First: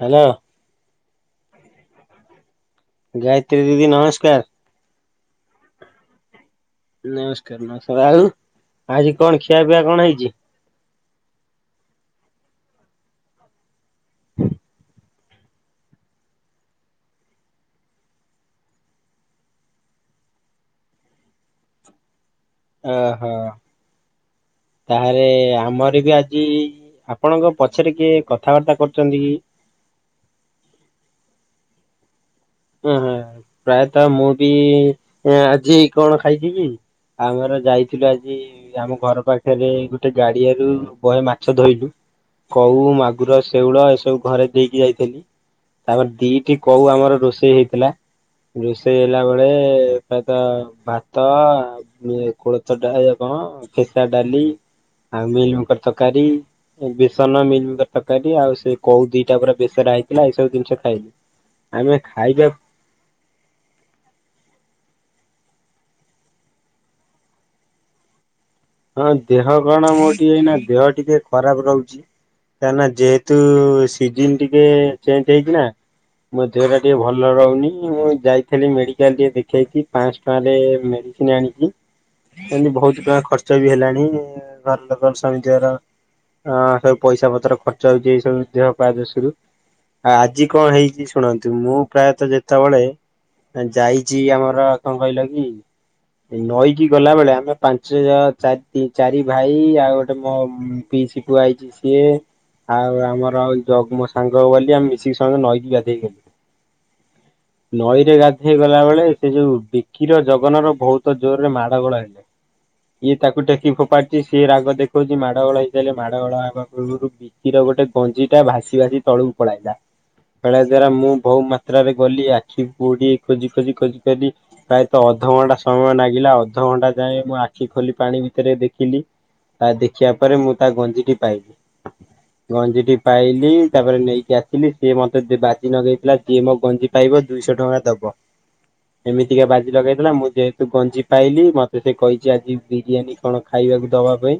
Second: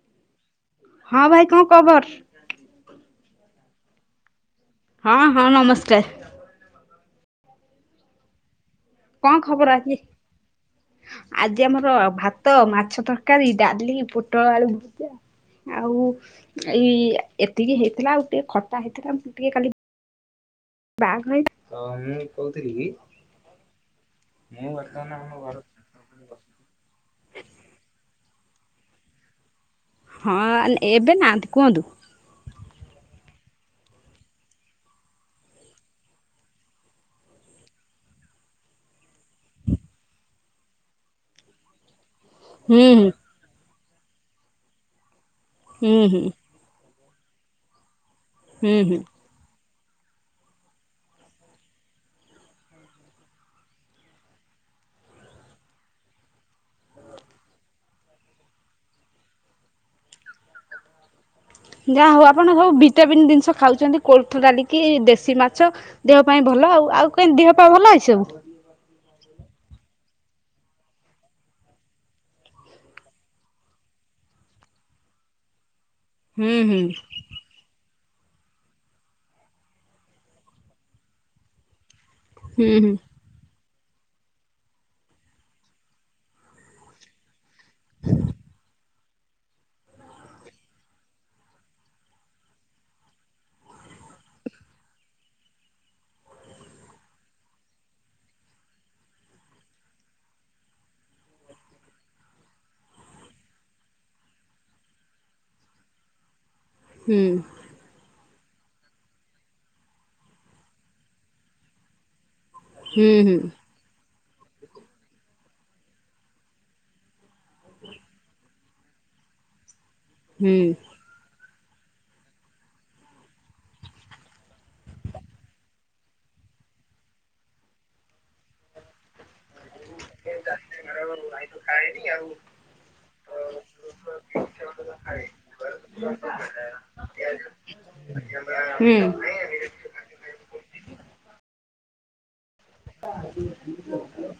Hello. ହଁ ଭାଇ କଣ ଖବର? ଗାୟତ୍ରୀ ଦିଦି ନମସ୍କାର। ହଁ ହଁ ନମସ୍କାର। ନମସ୍କାର ନମ ଆଉ ଆଜି କଣ ଖିଆ ଖବର ପିଆ ଆଜି କଣ ହେଇଛି? ଆଜି ଆମର ଭାତ ମାଛ ତରକାରୀ ଡାଲି। ପୋଟଳ ଆଳୁ ଭଜା। ଆଉ ଏଇ ଏତିକି ହେଇଥିଲା ଆଉ ଟିକେ ଖଟା ହେଇଥିଲା ମୁଁ ଟିକେ ଖାଲି ବ୍ୟାଗ ହଇ ଟା ଓହୋ ତାହେଲେ ଆମର ବି ଆ କି ଆପଣଙ୍କ ପଛରେ କିଏ କଥାବାର୍ତ୍ତା କରୁଛନ୍ତି କି? ହଁ ନ ଏବେ ନାହାନ୍ତି କୁହନ୍ତୁ। ଓହ ପ୍ରାୟତଃ ମୁଁ ବି ଆଜି କଣ ଖାଇଛି କି ଆମର ଯାଇଥିଲୁ ଆଜି ଆମ ଘର ପାଖରେ ଗୋଟେ ଗାଡିଆରୁ ବହେ ମାଛ ଧୋଇଲୁ କଉ ହୁଁ ହୁଁ ମାଗୁର ଶେଉଳ ଏସବୁ ଘରେ ଦେଇକି ଯାଇଥିଲି ହୁଁ ତାପରେ ହୁଁ ଦିଟି କଉ ଆମର ରୋଷେଇ ହେଇଥିଲା। ହୁଁ ହୁଁ। ରୋଷେଇ ହେଲା ବେଳେ ପ୍ରାୟତ ଭାତ କୋଳଥ ଡା କଣ ଫେସା ଡାଲି ଆଉ ମିଲମିକର ତରକାରୀ। ଏ ବେସନ ମିଲମିକର ତରକାରୀ ଆଉ ସେ କୋଉ ଦିଟା ପୁର ବେସରା ହେଇଥିଲା ଏଇ ସବୁ ଜିନିଷ ଖାଇଲି। ଆମେ ଯାହା ହଉ ଖାଇବା ଆପଣ ସବୁ ଭିଟାମିିନ ଜିନିଷ ଖାଉଛନ୍ତି କୋଳଥଡ଼ାଲି କି ଦେଶୀ ମାଛ। ଦେହ ପାଇଁ ଭଲ ଆଉ ଆଉ କେମିତି ଦେହ ପା ଭଲ ଅଛି ସବୁ। ହଁ ଦେହ କଣ ମୋର ଟିକେ ଏଇ ନା ଦେହ ଟିକେ ଖରାପ ରହୁଛି। କାରଣ ଯେହେତୁ ସିଜନ ଟିକେ ଚେଞ୍ଜ ହେଇଛି ନା ମୋ ହୁଁ ଦେହ ହୁଁ ଟା ଟିକେ ଭଲ ଭଲ ରହୁନି ମୁଁ ଯାଇଥିଲି ମେଡିକାଲ ଟିକେ ଦେଖେଇକି ପାଞ୍ଚଶହ ଟଙ୍କା ମେଡ଼ିସିନ ଆଣିଛି। ହୁଁ ଏମିତି ବହୁତ ପ୍ରକାର ଖର୍ଚ୍ଚ ବି ହେଲାଣି ଘର ଲୋକର ସମସ୍ତଙ୍କର। ହଁ ସବୁ ପଇସା ପତ୍ର ଖର୍ଚ୍ଚ ହେଇଯାଇଛି ସବୁ ଦେହ- ପା ଦୃଷ୍ଟିରୁ। ଆ-ଆଜି କଣ ହେଇଛି ଶୁଣନ୍ତୁ ମୁଁ ପ୍ରାୟତଃ ଯେତେବେଳେ ଯାଇଛି ଆମର କଣ କହିଲ କି? ନଈକି ଗଲାବେେଳେ ଆମେ ପାଞ୍ଚ ଯ ଚାରି- ଚାରି ଭାଇ ଆଉ ଗୋଟେ ମୋ ପିଇସି ପୁଅ ଆଇଛି ସିଏ। ଆଉ ଆମର ଜଗୁ ମୋ ସାଙ୍ଗ ବୋଲି ଆମେ ମିଶିକି ସମସ୍ତେ ମିଶିକି ନଈକି ଗାଧେଇ ଗଲୁ। ହୁଁ। ନଈରେ ଗାଧେଇ ଗଲା ବେଳେ ସେ ଯୋଉ ବିକିର, ଜଗନ ର ବହୁତ ଜୋରରେ ମାଡ଼ ଗୋଳ ହେଲେ। ହୁଁ ଇଏ ହୁଁ ତାକୁ ଟେକି ଫୋପାଡିଛି ସିଏ ରାଗ ଦେଖଉଛି ମାଡ଼ ଗୋଳ ହେଇସରିଲେ ମାଡ଼ ଗୋଳ ହେବା ପୂର୍ବରୁ ବି ବିକିର ଗୋଟେ ଗଞ୍ଜି ଟା ଭାସି ଭାସି ତଳକୁ ପଳାଇଲା ହୁଁ ବେଳେ ଦ୍ଵାରା ମୁଁ ବହୁ ପା ଯାତ୍ରାରେ ଗଲି ଆଖି ବୁଡ଼ି ଖୋଜି, ଖୋଜି ପ୍ରାୟତଃ ଅଧଘଣ୍ଟା ସମୟ ଲାଗିଲା ଅଧଘଣ୍ଟା ଯାଏ ମୁଁ ଆଖି ଖୋଲି ପାଣି ଭିତରେ ଦେଖିଲି ତା ଦେଖିବା ପରେ ମୁଁ ତା ଗଞ୍ଜିକି ପାଇଲି। ଗଞ୍ଜିଟି ପାଇଲି ତାପରେ ନେଇକି ଆସିଲି ସିଏ ମତେ ବାଜି ଲଗେଇଥିଲା ଯିଏ ମୋ ଗଞ୍ଜି ପାଇବ ଦୁଇଶହ ଟଙ୍କା ଦବ। ହୁଁ। ସିଏ ବାଜି ଲଗେଇଥିଲା ମୁଁ ଯେହେତୁ ଗଞ୍ଜି ପାଇଲି ମତେ ସେ କହିଛି ଆଜି ବିରିୟାନୀ କଣ ଖାଇବାକୁ ଦବା ପାଇଁ।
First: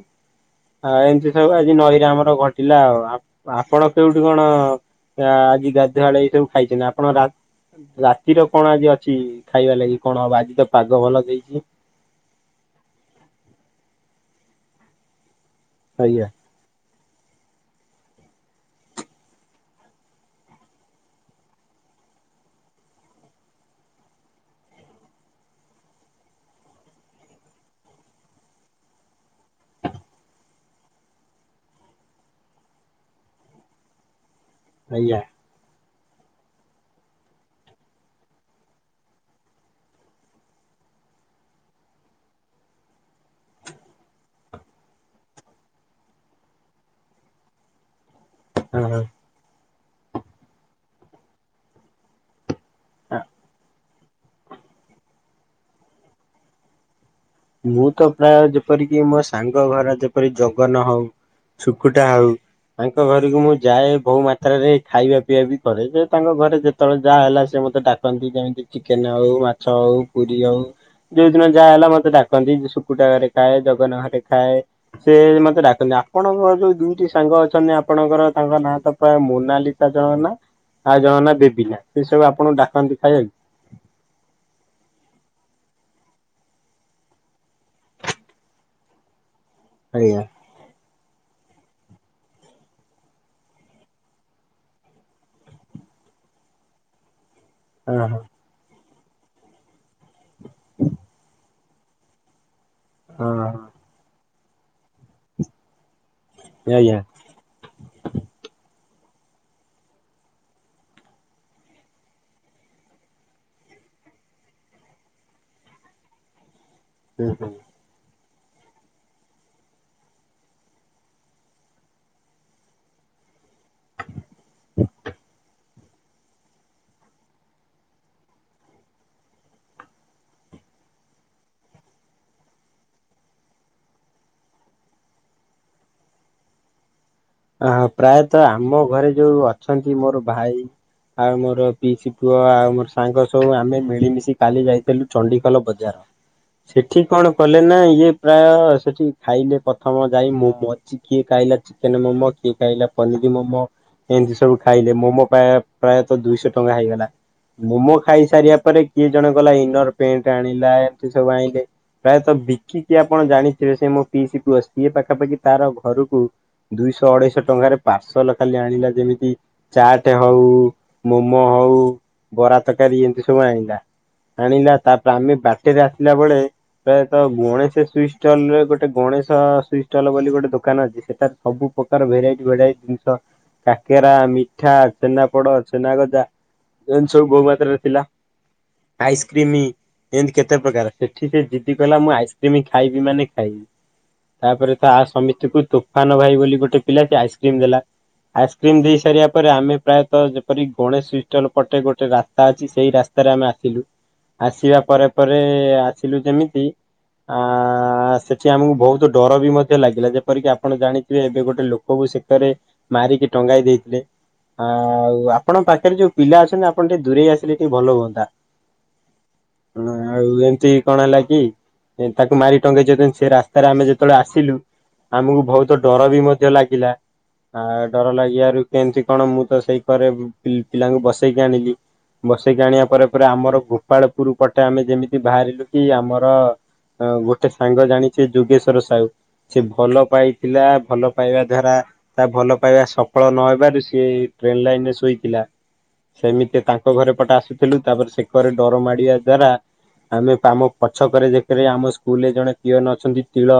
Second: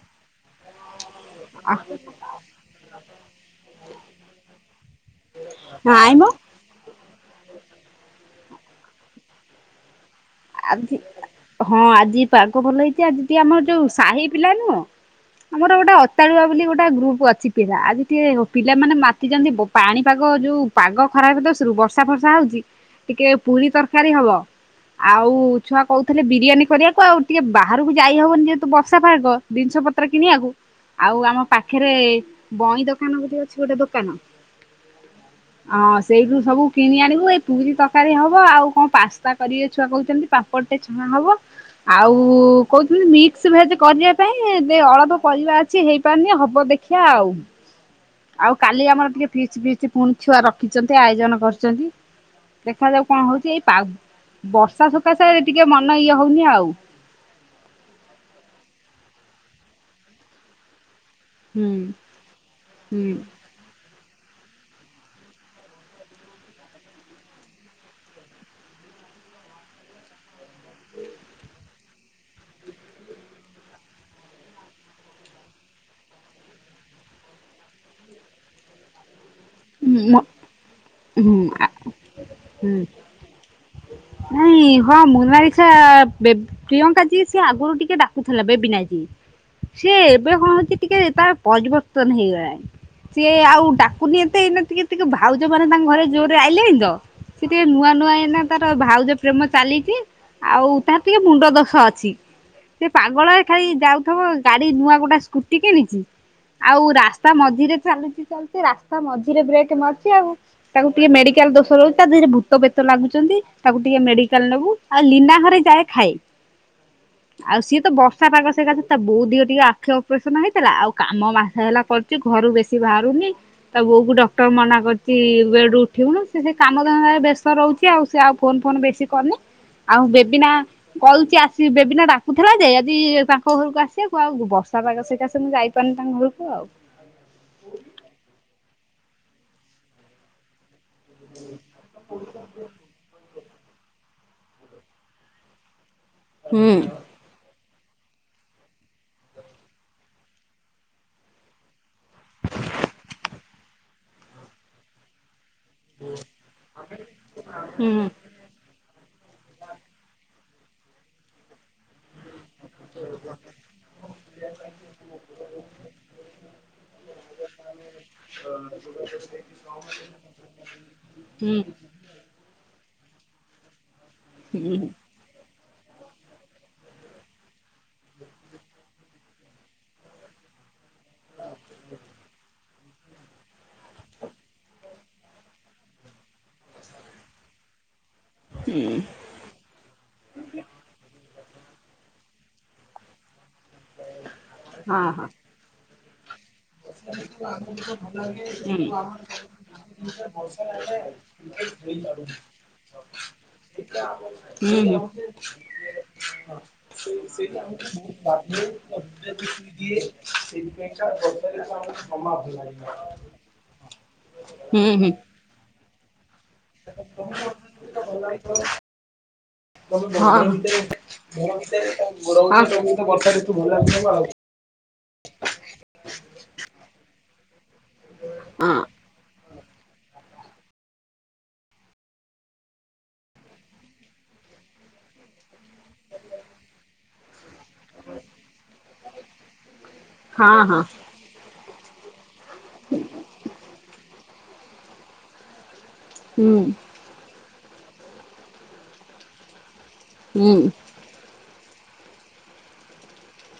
ଆ ଏମିତି ସବୁ ଆଜି ହୁଁ। ନଈରେ ଆମର ଘଟିଲା ଆଉ ଆପଣ କେଉଁଠି କଣ? ଆ ଆଜି ନାଇଁ ଗାଧୁଆବେଳେ ମ ଏଇ ସବୁ ଖାଇଛନ୍ତି ଆପଣ ରାତ୍ ରାତିର କଣ ଆଜି ଅଛି ଖାଇବା ଲାଗି କଣ ହବ ଆଜି? ତ ଆଜି ପାଗ ଭଲ ଦେଇଛି ହଁ ଆଜି ପାଗ ଭଲ ହେଇଛି ଆଜି ଟିକେ ଆମର ଯୋଉ ସାହି ପିଲା ନୁହଁ ଆମର ଗୋଟେ ଆଜ୍ଞା ଅତାଳୁଆ ବୋଲି ଗୋଟେ ଗ୍ରୁପ ଅଛି। ପିଲା ଆଜି ଟିକେ ପିଲାମାନେ ମାତି ଛନ୍ତି ବ ପାଣି ପାଗ ଯୋଉ ପାଗ ଖରାପ ଦୋଷରୁ ବର୍ଷା ଫର୍ଷା ହଉଛି। ଟିକେ ପୁରି ତରକାରୀ ହବ। ଆଉ ଛୁଆ କହୁଥିଲେ ବିରିୟାନୀ କରିବାକୁ ଆଉ ଟିକେ ବାହାରକୁ ଯାଇ ହବନି ଯେହେତୁ ବର୍ଷା ଫାଗ ଜିନିଷ ପତ୍ର କିଣିବାକୁ। ଆଉ ଆମ ପାଖରେ ବଇଁ ଦୋକାନ ବୋଲି ଅଛି ଗୋଟେ ଦୋକାନ। ଆଜ୍ଞା। ହଁ ସେଇଠୁ ସବୁ କିଣି ଆଣିବୁ ଏଇ ପୁରୀ ତରକାରୀ ହବ ଆଉ କଣ ପାସ୍ତା କରିବେ। ଛୁଆ କହୁଛନ୍ତି ପାମ୍ପଡ଼ ଟେ ଛଣା ହବ। ଆଉ କହୁଥିଲି ମିକ୍ସ ଭେଜ କରିବା ପାଇଁ ଯେ ଅଳପ ପରିବା ଅଛି ହେଇପାରୁନି ହବ ଦେ ଦେଖିଆ ଆଉ। ଆଉ ହଁ କାଲି ହଁ। ଆମର ଟିକେ ଫିଷ୍ଟ -ଫିଷ୍ଟ ପୁଣି ଛୁଆ ରଖିଛନ୍ତି ଆୟୋଜନ କରିଛନ୍ତି। ଦେଖାଯାଉ କଣ ହଉଛି ଏଇ ପା ବର୍ଷା ସକାଶେ ଟିକେ ମନ ଇଏ ହଉନି ଆଉ। ମୁଁ ତ ପ୍ରାୟ ଯେପରିକି ମୋ ସାଙ୍ଗ ଘର ଯେପରି ଜଗନ ହଉ ହୁଁ ଶୁକୁଟା ହଉ ତାଙ୍କ ହୁଁ ଘରକୁ ମୁଁ ଯାଏ, ଵୋହୁ ମା ମାତ୍ରାରେ ଖାଇବା ପିଇବା ବି କରେ ଯେ ତାଙ୍କ ଘରେ ଯେତେବେଳେ ଯାହା ହେଲା ସେ ମୋତେ ଡାକନ୍ତି ଯେମିତି ଚିକେନ ହଉ, ମାଛ ହଉ, ପୁରି ହଉ ଯୋଉ ଦିନ ଯାହା ହେଲା ମତେ ଡାକ ଡାକନ୍ତି ଶୁକୁଟା ଘରେ ଖାଏ ଜଗନ ଘରେ ଖାଏ। ସେ ମତେ ଡାକନ୍ତି ଆପଣଙ୍କ ଯୋଉ ଦୁଇଟି ସାଙ୍ଗ ଅଛନ୍ତି ଆପଣଙ୍କର ତାଙ୍କ ନାଁ ତ ପ୍ରାୟ ମୋନାଲି ଲିଶା ଜଣଙ୍କ ହୁଁ ନାଁ ଆଉ ଜଣଙ୍କ ନାଁ ବେବିନା ହୁଁ ସେ ସବୁ ଆପଣଙ୍କୁ ଡାକନ୍ତି ଖାଇବାକୁ? ନାଇଁ ହଁ ମୋନାଲିସା ବେ ପ୍ରିୟଙ୍କା ଯିଏ ସିଏ ଆଗରୁ ଟିକେ ଡାକୁଥିଲା ବେବିନା ଯିଏ। ସିଏ ଆଜ୍ଞା ଏବେ କଣ ହଉଛି ଟିକେ ତାର ପରିବର୍ତ୍ତନ ହେଇଗଲାଣି ସିଏ ଆଉ ଡାକୁନି। ସିଏ ଏଇନା ଟିକେ ଟିକେ ଭାଉଜମାନେ ତାଙ୍କ ଘରେ ଜୋରରେ ଆଇିଲେଣି ତ ସେ ଟିକେ ନୂଆ ହଁ ହଁ ନୂଆ ଏଇନା ତାର ଭାଉଜ ପ୍ରେମ ଚାଲିଛି ଆଉ ତାର ଟିକେ ମୁଣ୍ଡ ଦୋଷ ଅଛି। ସେ ପାଗଳରେ ହଁ ଖାଲି ଯାଉଥିବ ଗାଡି ନୂଆ ଗୋଟେ ସ୍କୁଟି କିଣିଛି ହଁ ଆଉ ଆଜ୍ଞା ରାସ ରାସ୍ତା ମଝିରେ ଚାଲୁଚି ଚାଲୁଚି ରାସ୍ତା ମଝିରେ ବ୍ରେକ୍ ମାରୁଛି ଆଉ। ତାକୁ ଟିକେ ମେଡିକାଲ ଦୋଷ ରହୁଛି ତା ଦେହରେ ଭୂତ ପ୍ରେତ ଲାଗୁଛନ୍ତି ତାକୁ ଟିକେ ମେଡିକାଲ ନବୁ। ଆଉ ଲୀନା ଘରେ ଯାଏ ଖାଏ। ହୁଁ ହୁଁ ଆଉ ସିଏ ତ ବସ ବର୍ଷା ପାଖ ସକାସେ ତା ବୋଉ ଦିଅ ଟିକେ ଆଖି ଅପରେସନ ହେଇଥିଲା ଆଉ କାମ ମାସେ ହେଲା କରୁଛି ଘରୁ ବେଶୀ ବାହାରୁନି। ତା ବୋଉକୁ ଡକ୍ଟର ମନା କରିଛି ବେଡରୁ ଉଠିବୁନୁ ସିଏ ସେ କାମଧନ୍ଦାରେ ବ୍ୟସ୍ତ ରହୁଛି। ସିଏ ଆଉ ସିଏ ଆଉ ଫୋନ ଫୋନ ବେଶୀ କରିନି ଆଉ ବେବିନା କହୁଛି ଆସ ବେବିନା ଡାକୁଥିଲା ଯେ ଆଜି ତାଙ୍କ ଘରକୁ ଆସିବାକୁ ଆଉ ବର୍ଷା ପାାଗ ସକାଶେ ମୁ ଯାଇ ପାରିନି ତାଙ୍କ ଘରୁକୁ ଆଉ। ଅ ପ୍ରାୟତଃ ଆମ ଘରେ ଯୋଉ ଅଛନ୍ତି ମୋର ଭାଇ ଆଉ ମୋର ପିଇସି ପୁଅ ଆଉ ମୋର ସାଙ୍ଗ ସବୁ ଆମେ ମିଳିମିଶି କାଲି ଯାଇଥିଲୁ ଚଣ୍ଡିଖୋଲ ବଜାର ହୁଁ ସେଠି କଣ କଲେନା ଇଏ ପ୍ରାୟ ସେଠି ଖାଇଲେ ପ୍ରଥମ ଯାଇ ମୋମୋ ଜ କିଏ ଖାଇଲା ଚିକେନ ମୋମୋ କିଏ ଖାଇଲା ପନିର ମୋମୋ ଏମିତି ସବୁ ଖାଇଲେ ମୋମୋ ପା ପ୍ରାୟତଃ ଦୁଇଶହ ଟଙ୍କା ହେଇଗଲା ହୁଁ ମୋମୋ ଖାଇସାରିବା ପରେ କିଏ ଜଣେ ଗଲା ଇନର ପେଣ୍ଟ ଆଣିଲା ଏମତି ସବୁ ଆଣିଲେ ପ୍ରାୟତଃ ବି ବିକିକି ଆପଣ ଜାଣିଥିବେ ସେ ମୋ ପିଇସି ପୁଅ ସିଏ ପାଖାପାଖି ତାର ଘରକୁ ଦୁଇଶହ ହ ଅଢେଇଶହ ଟଙ୍କାରେ ପାର୍ସଲ ଖାଲି ଆଣିଲା ଯେମିତି ଚାଟ ହଉ ମୋମୋ ହୁଁ ହଉ ବରା ତରକାରୀ ଏମତି ସବୁ ଆଣିଲା ଆଣିଲା ତାପରେ ଆମେ ବାଟରେ ଆସିଲା ବେଳେ ପ୍ରାୟତ ଗଣେଶ ସୁଇଟ ଷ୍ଟଲରେ ଗୋଟେ ଗଣେଶ ସୁଇଟ ଷ୍ଟଲ୍ ବୋଲି ଗୋଟେ ଦୋକାନ ଅଛି ସେ ସବୁ ପ୍ରକାର ଭେରାଇଟି ଭେରାଇଟି ଜିନିଷ କାକେରା ମିଠା ଛେନାପୋଡ ଛେନାଗଜା ଏମତି ସବୁ ବୋଉ ମାତ୍ରାରେ ଥିଲା। ହୁଁ ଆଇସ୍ କ୍ରିମି ଏମିତି କେତେ ପ୍ରକାର ସେଠି ସେ ଜିଦି କଲା ମୁଁ ଆଇସ୍କ୍ରିମ ଖାଇବି ମାନେ ଖାଇବି। ତାପରେ ତ ଆ ହଁ ହଁ ସମିତିକୁ ତୋଫାନ ଭାଇ ବୋଲି ଗୋଟେ ପିଲାଟି ଆଇସ୍କ୍ରିମ ଦେଲା ଆଇସ୍କ୍ରିମ ଦେଇ ହୁଁ ସାରିବା ପରେ ଆମେ ପ୍ରାୟତଃ ଯେପରି ଗଣେଶ ପଟେ ଗୋଟେ ରାସ୍ତା ଅଛି ସେଇ ରାସ୍ତାରେ ଆମେ ଆସିଲୁ ଆସିବା ହୁଁ ପରେ ପରେ ଦେଖିଲୁ ଯେମିତି ଆ ସେଠି ଆମକୁ ବହୁତ ଡର ବି ମଧ୍ୟ ଲାଗିଲା ଯେପରିକି ଆପଣ ଜାଣିଥିବେ ଏବେ [unintelligible] ଗୋଟେ ଲୋକକୁ ସେତରେ ମାରିକି ଟଙ୍ଗାଇ ଦେଇଥିଲେ ହୁଁ ହୁଁ ଆଉ ଆପଣ ପାଖରେ ଯୋଉ ପିଲା ଅଛନ୍ତି ଆପଣ ଟିକେ ଦୂରେଇ ଆସିଲେ ଟିକେ ଭଲ ହୁଅନ୍ତା। ହଁ ଆଉ ଏମିତି କଣ ହେଲା କି ଭିତରେ ତାକୁ ମାରି ଟଙ୍କେଇଛନ୍ତି ସେ ରାସ୍ତାରେ ଆମେ ଯେତେବେଳେ ଆସିଲୁ ଆମକୁ ବହୁତ ଡର ବି ମଧ୍ୟ ଲାଗିଲା ଆଉ ଡର ଲାଗିବାରୁ ହଁ କେମିତି କଣ ମୁଁ ତ ସେଇ କରେ ପିଲାଙ୍କୁ ବସେଇକି ଆଣିଲି। ବସେଇକି ଆଣିବା ପରେ ପରେ ଆମର ଗୋପାଳପୁର ପଟେ ଆମେ ଯେମିତି ବାହାରିଲୁ କି ଆମର ଅ ଗୋଟେ ସାଙ୍ଗ ଜାଣିଛେ ଯୋଗେଶ୍ଵର ସାହୁ ସେ ଭଲ ପାଇଥିଲା ହଁ ହଁ ଭଲ ପାଇବା ଦ୍ଵାରା ତା ଭଲ ପାଇବା ସଫଳ ନହେବାରୁ ସିଏ ଟ୍ରେନ ଲାଇନରେ ଶୋଇଥିଲା ହୁଁ ସେମିତି ତାଙ୍କ ଘରେ ପଟେ ଆସୁ ଥିଲୁ ତାପରେ ସେକରେ ଡର ମାଡିବା ଦ୍ଵାରା ଆମେ ହୁଁ ଆମ ପଛକରେ ଦେକରେ ଆମ ସ୍କୁଲରେ ଜଣେ ପିଅନ ଅଛନ୍ତି ତିଳ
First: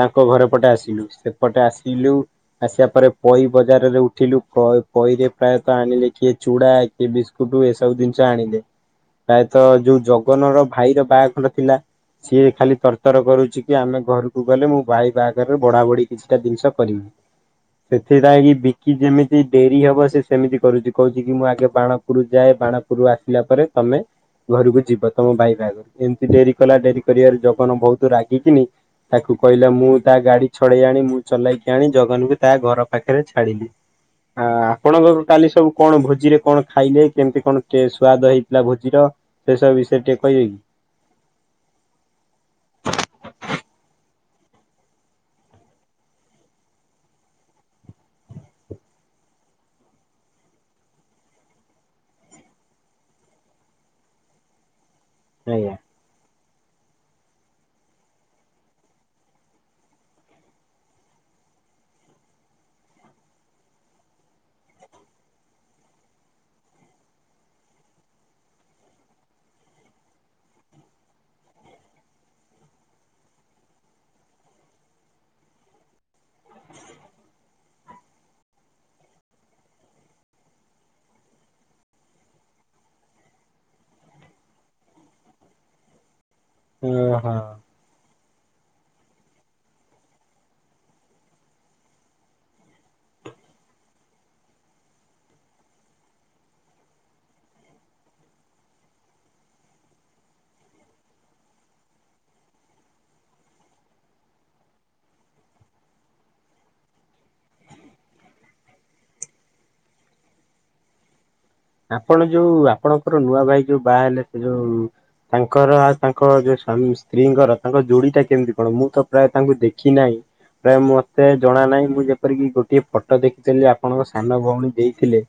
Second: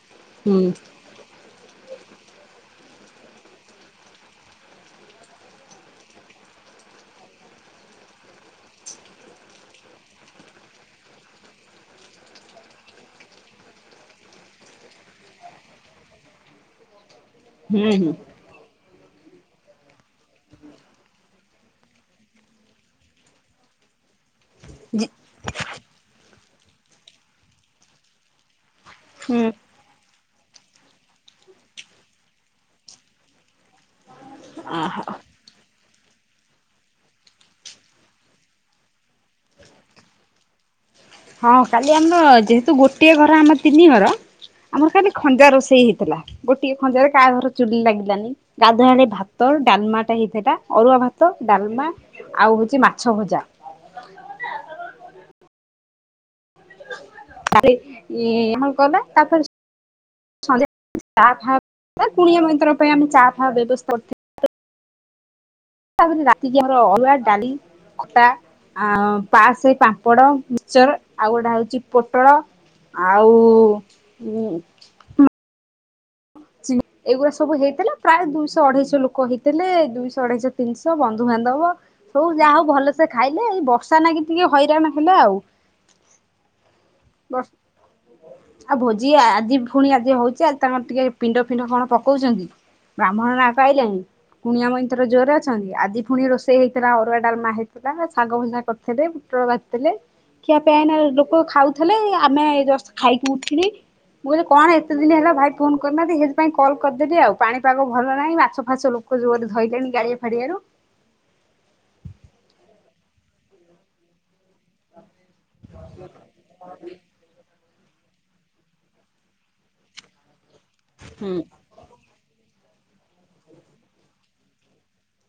ତାଙ୍କ ଘରେ ହୁଁ ପଟେ ଆସିଲୁ। ପଟେ ଆସିଲୁ। ଆସିବା ପରେ ପଇ ବଜାରରେ ଉଠିଲୁ ପଇରେ ପ୍ରାୟତଃ ଆଣିଲେ କିଏ ଚୁଡା କିଏ ବିସ୍କୁଟୁ ଏସବୁ ଜିନିଷ ଆଣିଲେ। ପ୍ରାୟତଃ ଯୋଉ ଜଗନର ଭାଇର ବାହାଘର ଥିଲା। ସିଏ ଖାଲି ତରତର କରୁଛି କି ଆମେ ଘରକୁ ଗଲେ ମୋ ଭାଇ ବାହାଘରରେ ବଢା ବଢି କିଛିଟା ଜିନିଷ ହୁଁ କରିବି ହୁଁ। ସେଥିପାଇଁ ବି କି ଯେମିତି ଡେରି ହବ ସେ ସେମିତି କରୁଛି କହୁଛି କି ମୁଁ ଆଗେ ବାଣପୁର ଯାଏ ବାଣପୁରରୁ ଆସିଲା ପରେ ତମେ ଘରକୁ ଜି ଯିବ ତମ ଭାଇ ବାହାଘରୁ ଏମିତି ଡେରି କଲା ଡେରି କରିବାରେ ଜଗନ ବହୁତ ରାଗିକିନି ତାକୁ ହୁଁ କହିଲା ମୁଁ ତା ଗାଡି ଛଡେଇ ଆଣି ମୁଁ ଚଲେଇକି ଆଣି ଜଗନ୍କୁ ତା ଘର ପାଖରେ ଛାଡିଲି। ଆ ଅହ ଆପଣଙ୍କ କାଲି ସବୁ କଣ ଭୋଜିରେ କଣ ଖାଇଲେ? କେମିତି କଣ ସ୍ଵାଦ ହେଇଥିଲା ଭୋଜିର? ସେ ସବୁ ବିଷୟରେ ଟିକେ କହିବେ କି। ହଁ କାଲି ଆମର ଯେହେତୁ ଗୋଟଏ ଘର ଆମର ତିନି ଘର। ଆମର ଖାଲି ଖଞ୍ଜା ରୋଷେଇ ହେଇଥିଲା ଗୋଟିଏ ଖଞ୍ଜାରେ କାହା ଘର ଚୁଲି ଲାଗିଲାନି। ଗାଧୁଆଳି ଭାତ ଡାଲମା ଟା ହେଇଥାଟା ଅରୁଆ ଭାତ ଡାଲମା। ଆଉ ହଉଛି ମାଛ ଭଜା। ଆଜ୍ଞା। [unintelligible] ଗଲା ତାପରେ [unintelligible] କୁଣିଆ ମଇନ୍ତର ପାଇ ଚା ଫାହା ବ୍ୟବସ୍ଥା କର ତାପରେ ରାତିକି ଆମର ଅଲଗା ଡାଲି। ଖଟା ଆ ପାସ ପାମ୍ପଡ ମିକଚର ଆଉ ଗୋଟା ହଉଛି ପୋଟଳ। ଆଉ ଚିଙ୍ଗ ଏଇଗୁଡା ସବୁ ହେଇଥିଲା ପ୍ରାୟ ଦୁଇଶହ, ଅଢେଇଶହ ଲୋକ ହେଇଥିଲେ ଦୁଇଶହ, ଅଢେଇଶହ, ତିନିଶହ ବନ୍ଧୁବାନ୍ଧବ। ସବୁ ଯାହା ହଉ ଭଲସେ ଖାଇଲେ ଏଇ ବର୍ଷା ନାଗି ଟିକେ ହଇରାଣ ହେଲେ ଆଉ। ହଁ ହଁ। ହ ଆଉ ଭୋଜି ଆଜି ପୁଣି ଆଜି ହଉଛି ଆ ତାଙ୍କର ଟିକେ ପିଣ୍ଡ ଫିଣ୍ଡ କଣ ପକଉଛନ୍ତି। ବ୍ରାହ୍ମଣ ନାଁ ପାଇଲେଣି? କୁଣିଆ ମଇତ୍ର ଜୋରରେ ଅଛନ୍ତି? ଆଜି ପୁଣି ରୋଷେଇ ହେଇଥିଲା, ଅରୁଆ ଡାଲମା ହେଇଥିଲା ଶାଗ ଭଜା ପୁଟଳ ଭାଜିଥିଲେ, ଖିଆ ପିଆ ହେଇକିନା ଲୋକ ଖାଉ ଥିଲେ ଆମେ ଖାଇକି ଉଠଥିଲି ମୁଁ କହିଲି କଣ ଏତେ ଦିନ ହେଲା ଭାଇ ଫୋନ କରିନାହାନ୍ତି, ସେଥିପାଇଁ କଲ କରିଦେଲି ଆଉ ପାଣିପାଗ ଭଲ ନାହିଁ ମାଛ ଫାସ ଲୋକ ଧରଲେଣି ଗାଡିଆ ଫାଡିଆରୁ ଆପଣ ଯୋଉ ଆପଣଙ୍କର ନୂଆ ଭାଇ ଯୋଉ ବାହା ହେଲେ ଯୋଉ ତାଙ୍କର ଆଉ ତାଙ୍କ ଯୋଉ ସ୍ୱାମୀ ସ୍ତ୍ରୀଙ୍କର ତାଙ୍କ ଯୋଡିଟା କେମିତି କଣ ମୁଁ ତ ପ୍ରାୟ ତାଙ୍କୁ ଦେଖି ନାହିଁ ପ୍ରାୟ ମତେ ହୁଁ ଜଣା ନାହିଁ ମୁଁ କରିକି ଗୋଟିଏ ଫଟୋ ଦେଖିଥିଲି ଆପଣଙ୍କ ସାନ ଭଉଣୀ ଦେଇଥିଲେ,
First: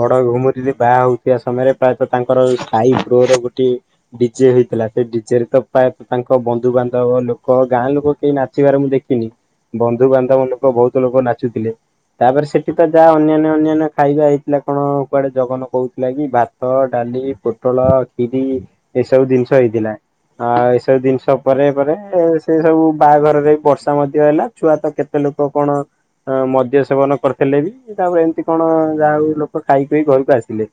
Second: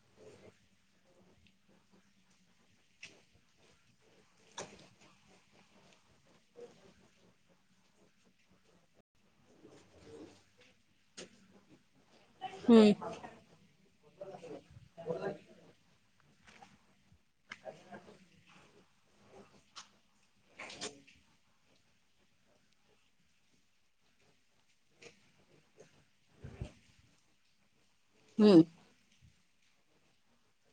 ବଡ ଘୁମୁ ବାହା ହଉଥିବା ସମୟରେ ପ୍ରାୟତଃ ତାଙ୍କର ସାହି ପୁଅର ଗୋଟେ ଡିଜେ ହେଇଥିଲା ସେ ଡିଜେ ରେ ତ ପ୍ରାୟ ତାଙ୍କ ବନ୍ଧୁବାନ୍ଧବ ଲୋକ ଗାଁ ଲୋକ କେହି ନା ନାଚିବାର ମୁଁ ଦେଖିନି, ବନ୍ଧୁବାନ୍ଧବକ ବହୁତ ଲୋକ ନାଚୁଥିଲେ ତାପରେ ସେଠି ତ ହୁଁ ଯାହା ଅନ୍ୟାନ୍ୟ ଅନ୍ୟାନ୍ୟ ଖାଇବା ହେଇଥିଲା କଣ କୁଆଡେ ଜଗନ କହୁଥିଲା କି ଭାତ ଡାଲି ପୋଟଳ କ୍ଷୀରି ଏସବୁ ଜିନିଷ ହେଇଥିଲା ଆଉ ଏଇସବୁ ଜିନିଷ ପରେ ପରେ ସେ ସବୁ ବାହାଘରରେ ବର୍ଷା ମଧ୍ୟ ହେଲା। ଛୁଆ ତ କେତେ ଲୋକ କଣ ମଦ୍ୟ ସେବନ କରିଥିଲେ, ବି ତାପରେ ଏମିତି ହୁଁ। କଣ ଯାହା ହଉ ଖାଇ ପିଇ ଘରକୁ ଆସିଥିଲେ।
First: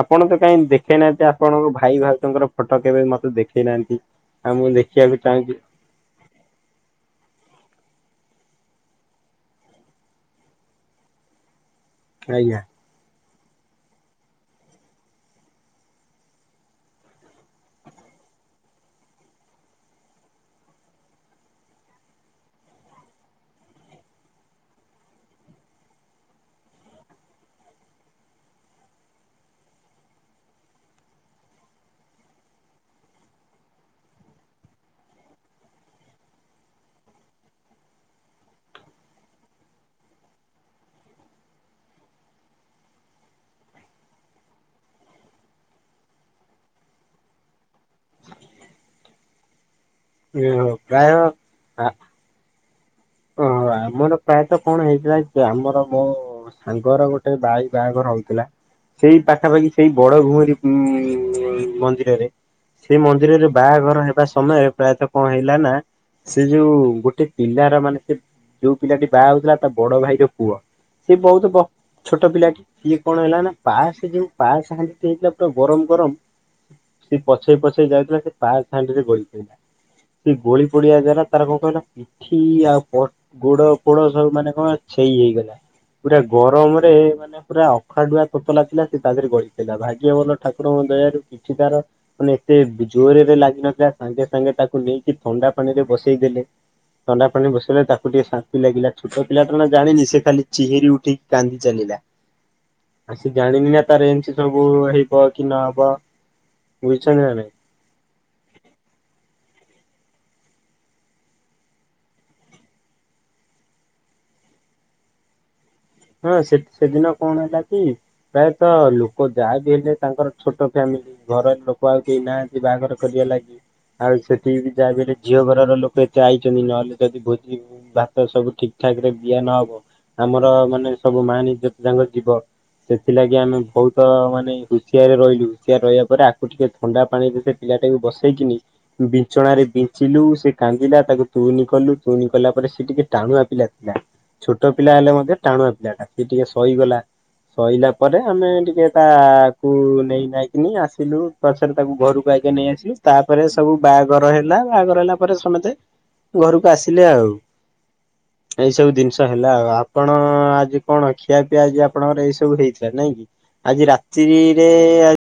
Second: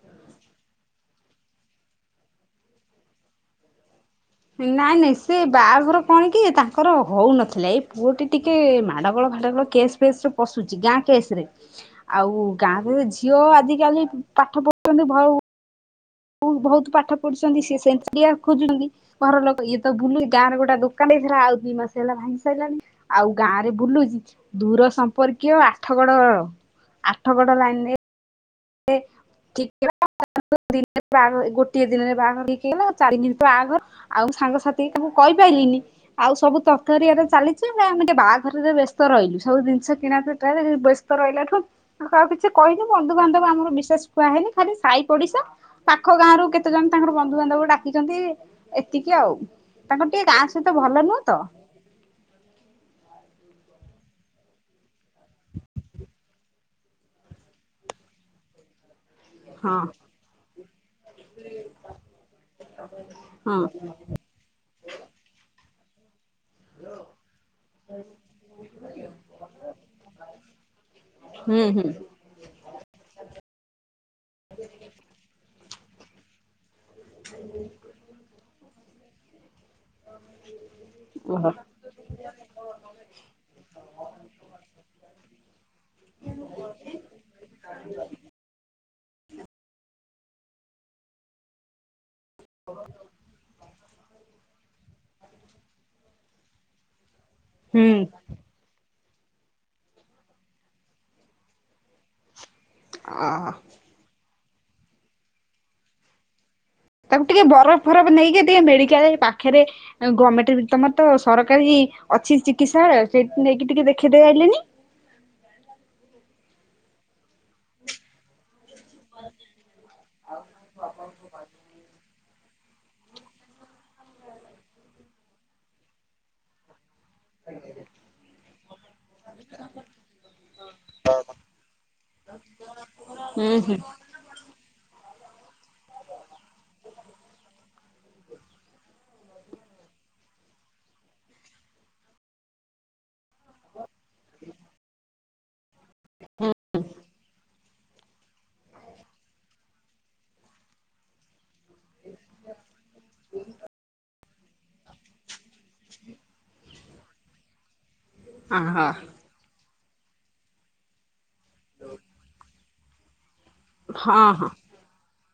ଆପଣ ତ କାଇହିଁ ଦେଖେଇନାହାନ୍ତି, ଆପଣଙ୍କ ଭାଇ ଭାଉଙ୍କର ଫଟୋ କେବେ ମତେ ଦେଖେଇ ନାହାନ୍ତି। ଆଉ ମୁଁ ନାଇଁ ନାଇଁ ଦେଖିବାକୁ ସେ ଚାହୁଁଛି ବାହାଘର କଣ କି ତାଙ୍କର ହଉନଥିଲା ଏଇ ପୁଅଟି ଟିକେ ମାଡ଼ଗୋଳ ଫାଡ଼ଗୋଳ କେସ୍ ଫେସ୍ ରେ ପଶୁଛି ଗାଁ କେସ୍ ରେ। ଆଉ ଆଜ୍ଞା ଗାଁରେ ଝିଅ ଆଜିକାଲି ପାଠ ପଢ଼ୁଛନ୍ତି ଭାଉ ବହୁତ ପାଠ ପଢ଼ୁଛନ୍ତି ସିଏ ସେମିତିଆ ଖୋଜୁଛନ୍ତି। ଘର ଲୋକ ଇଏ ତ ବୁଲୁ ଗାଁରେ ଗୋଟେ ଦୋକାନ ଦେଇଥିଲା, ଆଉ ଦିଇ ମାସ ହେଲା ଭାଙ୍ଗି ସାରିଲାଣି। ଆଉ ଗାଁ ରେ ବୁଲୁଛି ଦୂର ସମ୍ପର୍କୀୟ ଆଠଗଡ ଆଠ ଗଡ ଲାଇନରେ ସେ [unintelligible] ଗୋଟିଏ ଦିନ ବାହା ହେଇକି ଗଲା ଚାରି ଦିନରୁ ଆ ଘର ଆଉ ସାଙ୍ଗସାଥି ତାକୁ କହିପାରିଲିନି? ଆଉ ସବୁ ତରତରିଆରେ ଚାଲିଛି ଆମେ ଟିକେ ବାହାଘରରେ ବ୍ୟସ୍ତ ରହିଲୁ। ସବୁ ଜିନିଷ କିଣା [unintelligible] ରହିଲାଠୁ ଆଉ କିଛି କହିହନି ବନ୍ଧୁବାନ୍ଧବ ଆମର ବିଶେଷ ଖୁଆହେଇନି, ଖାଲି ସାଇ ପଡିଶା ପାଖ ଗାଁରୁ କେତେ ଜଣ ତାଙ୍କର ବନ୍ଧୁବାନ୍ଧବ ଡାକିଛନ୍ତି ଏତିକି ଆଉ। ତାଙ୍କର ଟିକେ ଗାଁ ସହିତ ଭଲ ନୁହଁ ତ। ନା। ଓହୋ ଆମର ପ୍ରାୟତଃ କଣ ହେଇଥିଲା ଯେ ଆମର ମୋ ମୋ ସାଙ୍ଗର ଗୋଟେ ଭାଇ ବାହାଘର ହଉଥିଲା। ସେଇ ପାଖାପାଖି ହଁ ସେଇ ବଡ ଘୁମରି ମନ୍ଦିରରେ। ସେ ମନ୍ଦିରରେ ହଁ ବାହାଘର ହେବା ସମୟରେ ପ୍ରାୟତଃ କଣ ହେଇଲା ନା ସେ ଯୋଉ ଗୋଟେ ପିଲାର ମାନେ ସେ ଯୋଉ ପିଲାଟି ବାହା ହଉଥିଲା ତା ବଡ ଭାଇର ପୁଅ ସେ ବହୁତ ହୁଁ ହୁଁ ଛୋ ଛୋଟ ପିଲାଟି ସିଏ କଣ ହେଲା ନା ପାସ ଯେଉଁ ପାସ ହାଣ୍ଡି ହେଇଥିଲା ପୁରା ଗରମ ଗରମ ସେି ପଛେଇ ପଛେଇ ଯାଉଥିଲା ସେ ପାଇସ ହାଣ୍ଡିରେ ଗଳିପଡିଲା। ସେ ଗୋଳି ପଡିଆ ଯାଏ ତାର ଓହୋ କଣ କହିଲ ପିଠି ଆଉ ଗୋଡ ପୋଡ ସବୁ ମାନେ କଣ ଛଇ ହେଇଗଲା ପୁରା ଗରମରେ ମାନେ ପୁରା ଅଖାଡୁଆ ତୋତଲା ଥିଲା ସେ ତା ଦେହରେ ଗଳି ପଇଲା ଭାଗ୍ୟବଲ ଠାକୁରଙ୍କ ଦୟାରୁ କିଛି ତାର ମାନେ ଏତେ ଜୋରରେ ଲାଗିିନଥିଲା ସାଙ୍ଗେ ସାଙ୍ଗେ ତାକୁ ନେଇକି ଥଣ୍ଡା ପାଣି ରେ ବସେଇ ଦେଲେ। ଥଣ୍ଡା ପାଣୀ ରେ ବସେଲଲେ ହୁଁ ତାକୁ ଟିକେ ସା ଲାଗିଲା ଛୋଟ ପିଲାଟା ନା ଜାଣିନି ସେ ଖାଲି ଚେହେରି ଉଠି କାନ୍ଦି ଚାଲିଲା। ଆ ସେ ଅ ଜାଣିନି ନା ତାର ଏମିତି ସବୁ ହେଇବ କି ନହବ। ବୁଝୁଛନ୍ତି ତାକୁ ନା ଟିକେ ନାଇଁ। ବରଫ ଫରଫ ନେଇକି ଟିକେ ମେଡିକାଲ ଏ ପାଖରେ ଗମେଣ୍ଟ ରେ ତମର ତ ସରକାରୀ ଅଛି ଚିକିତ୍ସାଳୟ ସେଇଠି ନେଇକି ଟିକେ ଦେଖେଇଦେ ଆଇଲେନି। ହଁ ସେ ସେଦିନ କଣ ହେଲା କି ପ୍ରାୟତଃ ଲୋକ ଯାହା ବି ହେଲେ ତାଙ୍କର ଛୋଟ ଫ୍ୟାମିଲି ଘର ଲୋକ ଆଉ କେହି ନାହାନ୍ତି ବାହାଘର କରିବା ଲାଗି। ଆଉ ସେଠିକି ବି ଯାଇ ବି ହେଲେ ଝିଅ ଘରର ଲୋକ ଏତେ ଆଇଛନ୍ତି ନହେଲେ ଯଦି ଭୋଜି ଭାତ ସବୁ ଠିକ ଠାକ ରେ ବିଆ ନହବ ଆମର ମାନେ ସବୁ ମାନ୍ ଇଜତ ଯାଙ୍କ ଯିବ ସେଥିଲାଗି ହୁଁ ଆମେ ହୁଁ। ବହୁତ ତ ମାନେ ହୁସିଆରେ ରହିଲୁ ହୁସିଆରେ ରହିବା ପରେ ଆକୁ ଟିକେ ଥଣ୍ଡା ପାଣିରେ ସେ ପିଲା ଟାକୁ ବସେଇକିନି ବିଛଣାରେ ବିଞ୍ଚିଲୁ ସେ କାନ୍ଦିଲା ତାକୁ ତୁଇନି କଲୁ ତୁଇନି କଲା ପରେ ସେ ଟିକେ ଟାଣୁଆ ପିଲା ଥିଲା ଛୋଟ ପିଲା ହେଲେ ମଧ୍ୟ ଟାଣୁଆ ପିଲା ଟା ସି ଟିକେ ସହିଗଲା। ସଇଲା ପରେ ଆମେ ଟିକେ ତାକୁ ନେଇ ନାଇକିନି ଆସିଲୁ ପ ଛରେ ତାକୁ ଘରକୁ ଆଗେ ନେଇ ଆସିଲୁ ତାପରେ ସବୁ ବାହାଘର ହେଲା ବାହାଘର ହେଲା ପରେ ସମତେ ଘରକୁ ଆସିଲେ ଆଉ ଏଇ ଅହ ହଁ ସବୁ ଜିନିଷ ହେଲା ଆଉ ଆପଣ ପଣ ଆଜି କଣ ଖିଆ ପିଆ ଆଜି ଆପଣଙ୍କର ଏଇ ସବୁ ହେଇଥିଲା ନାଇଁ କି। ଆଜି ହଁ। ହଁ। ରାତିିରେ ଆ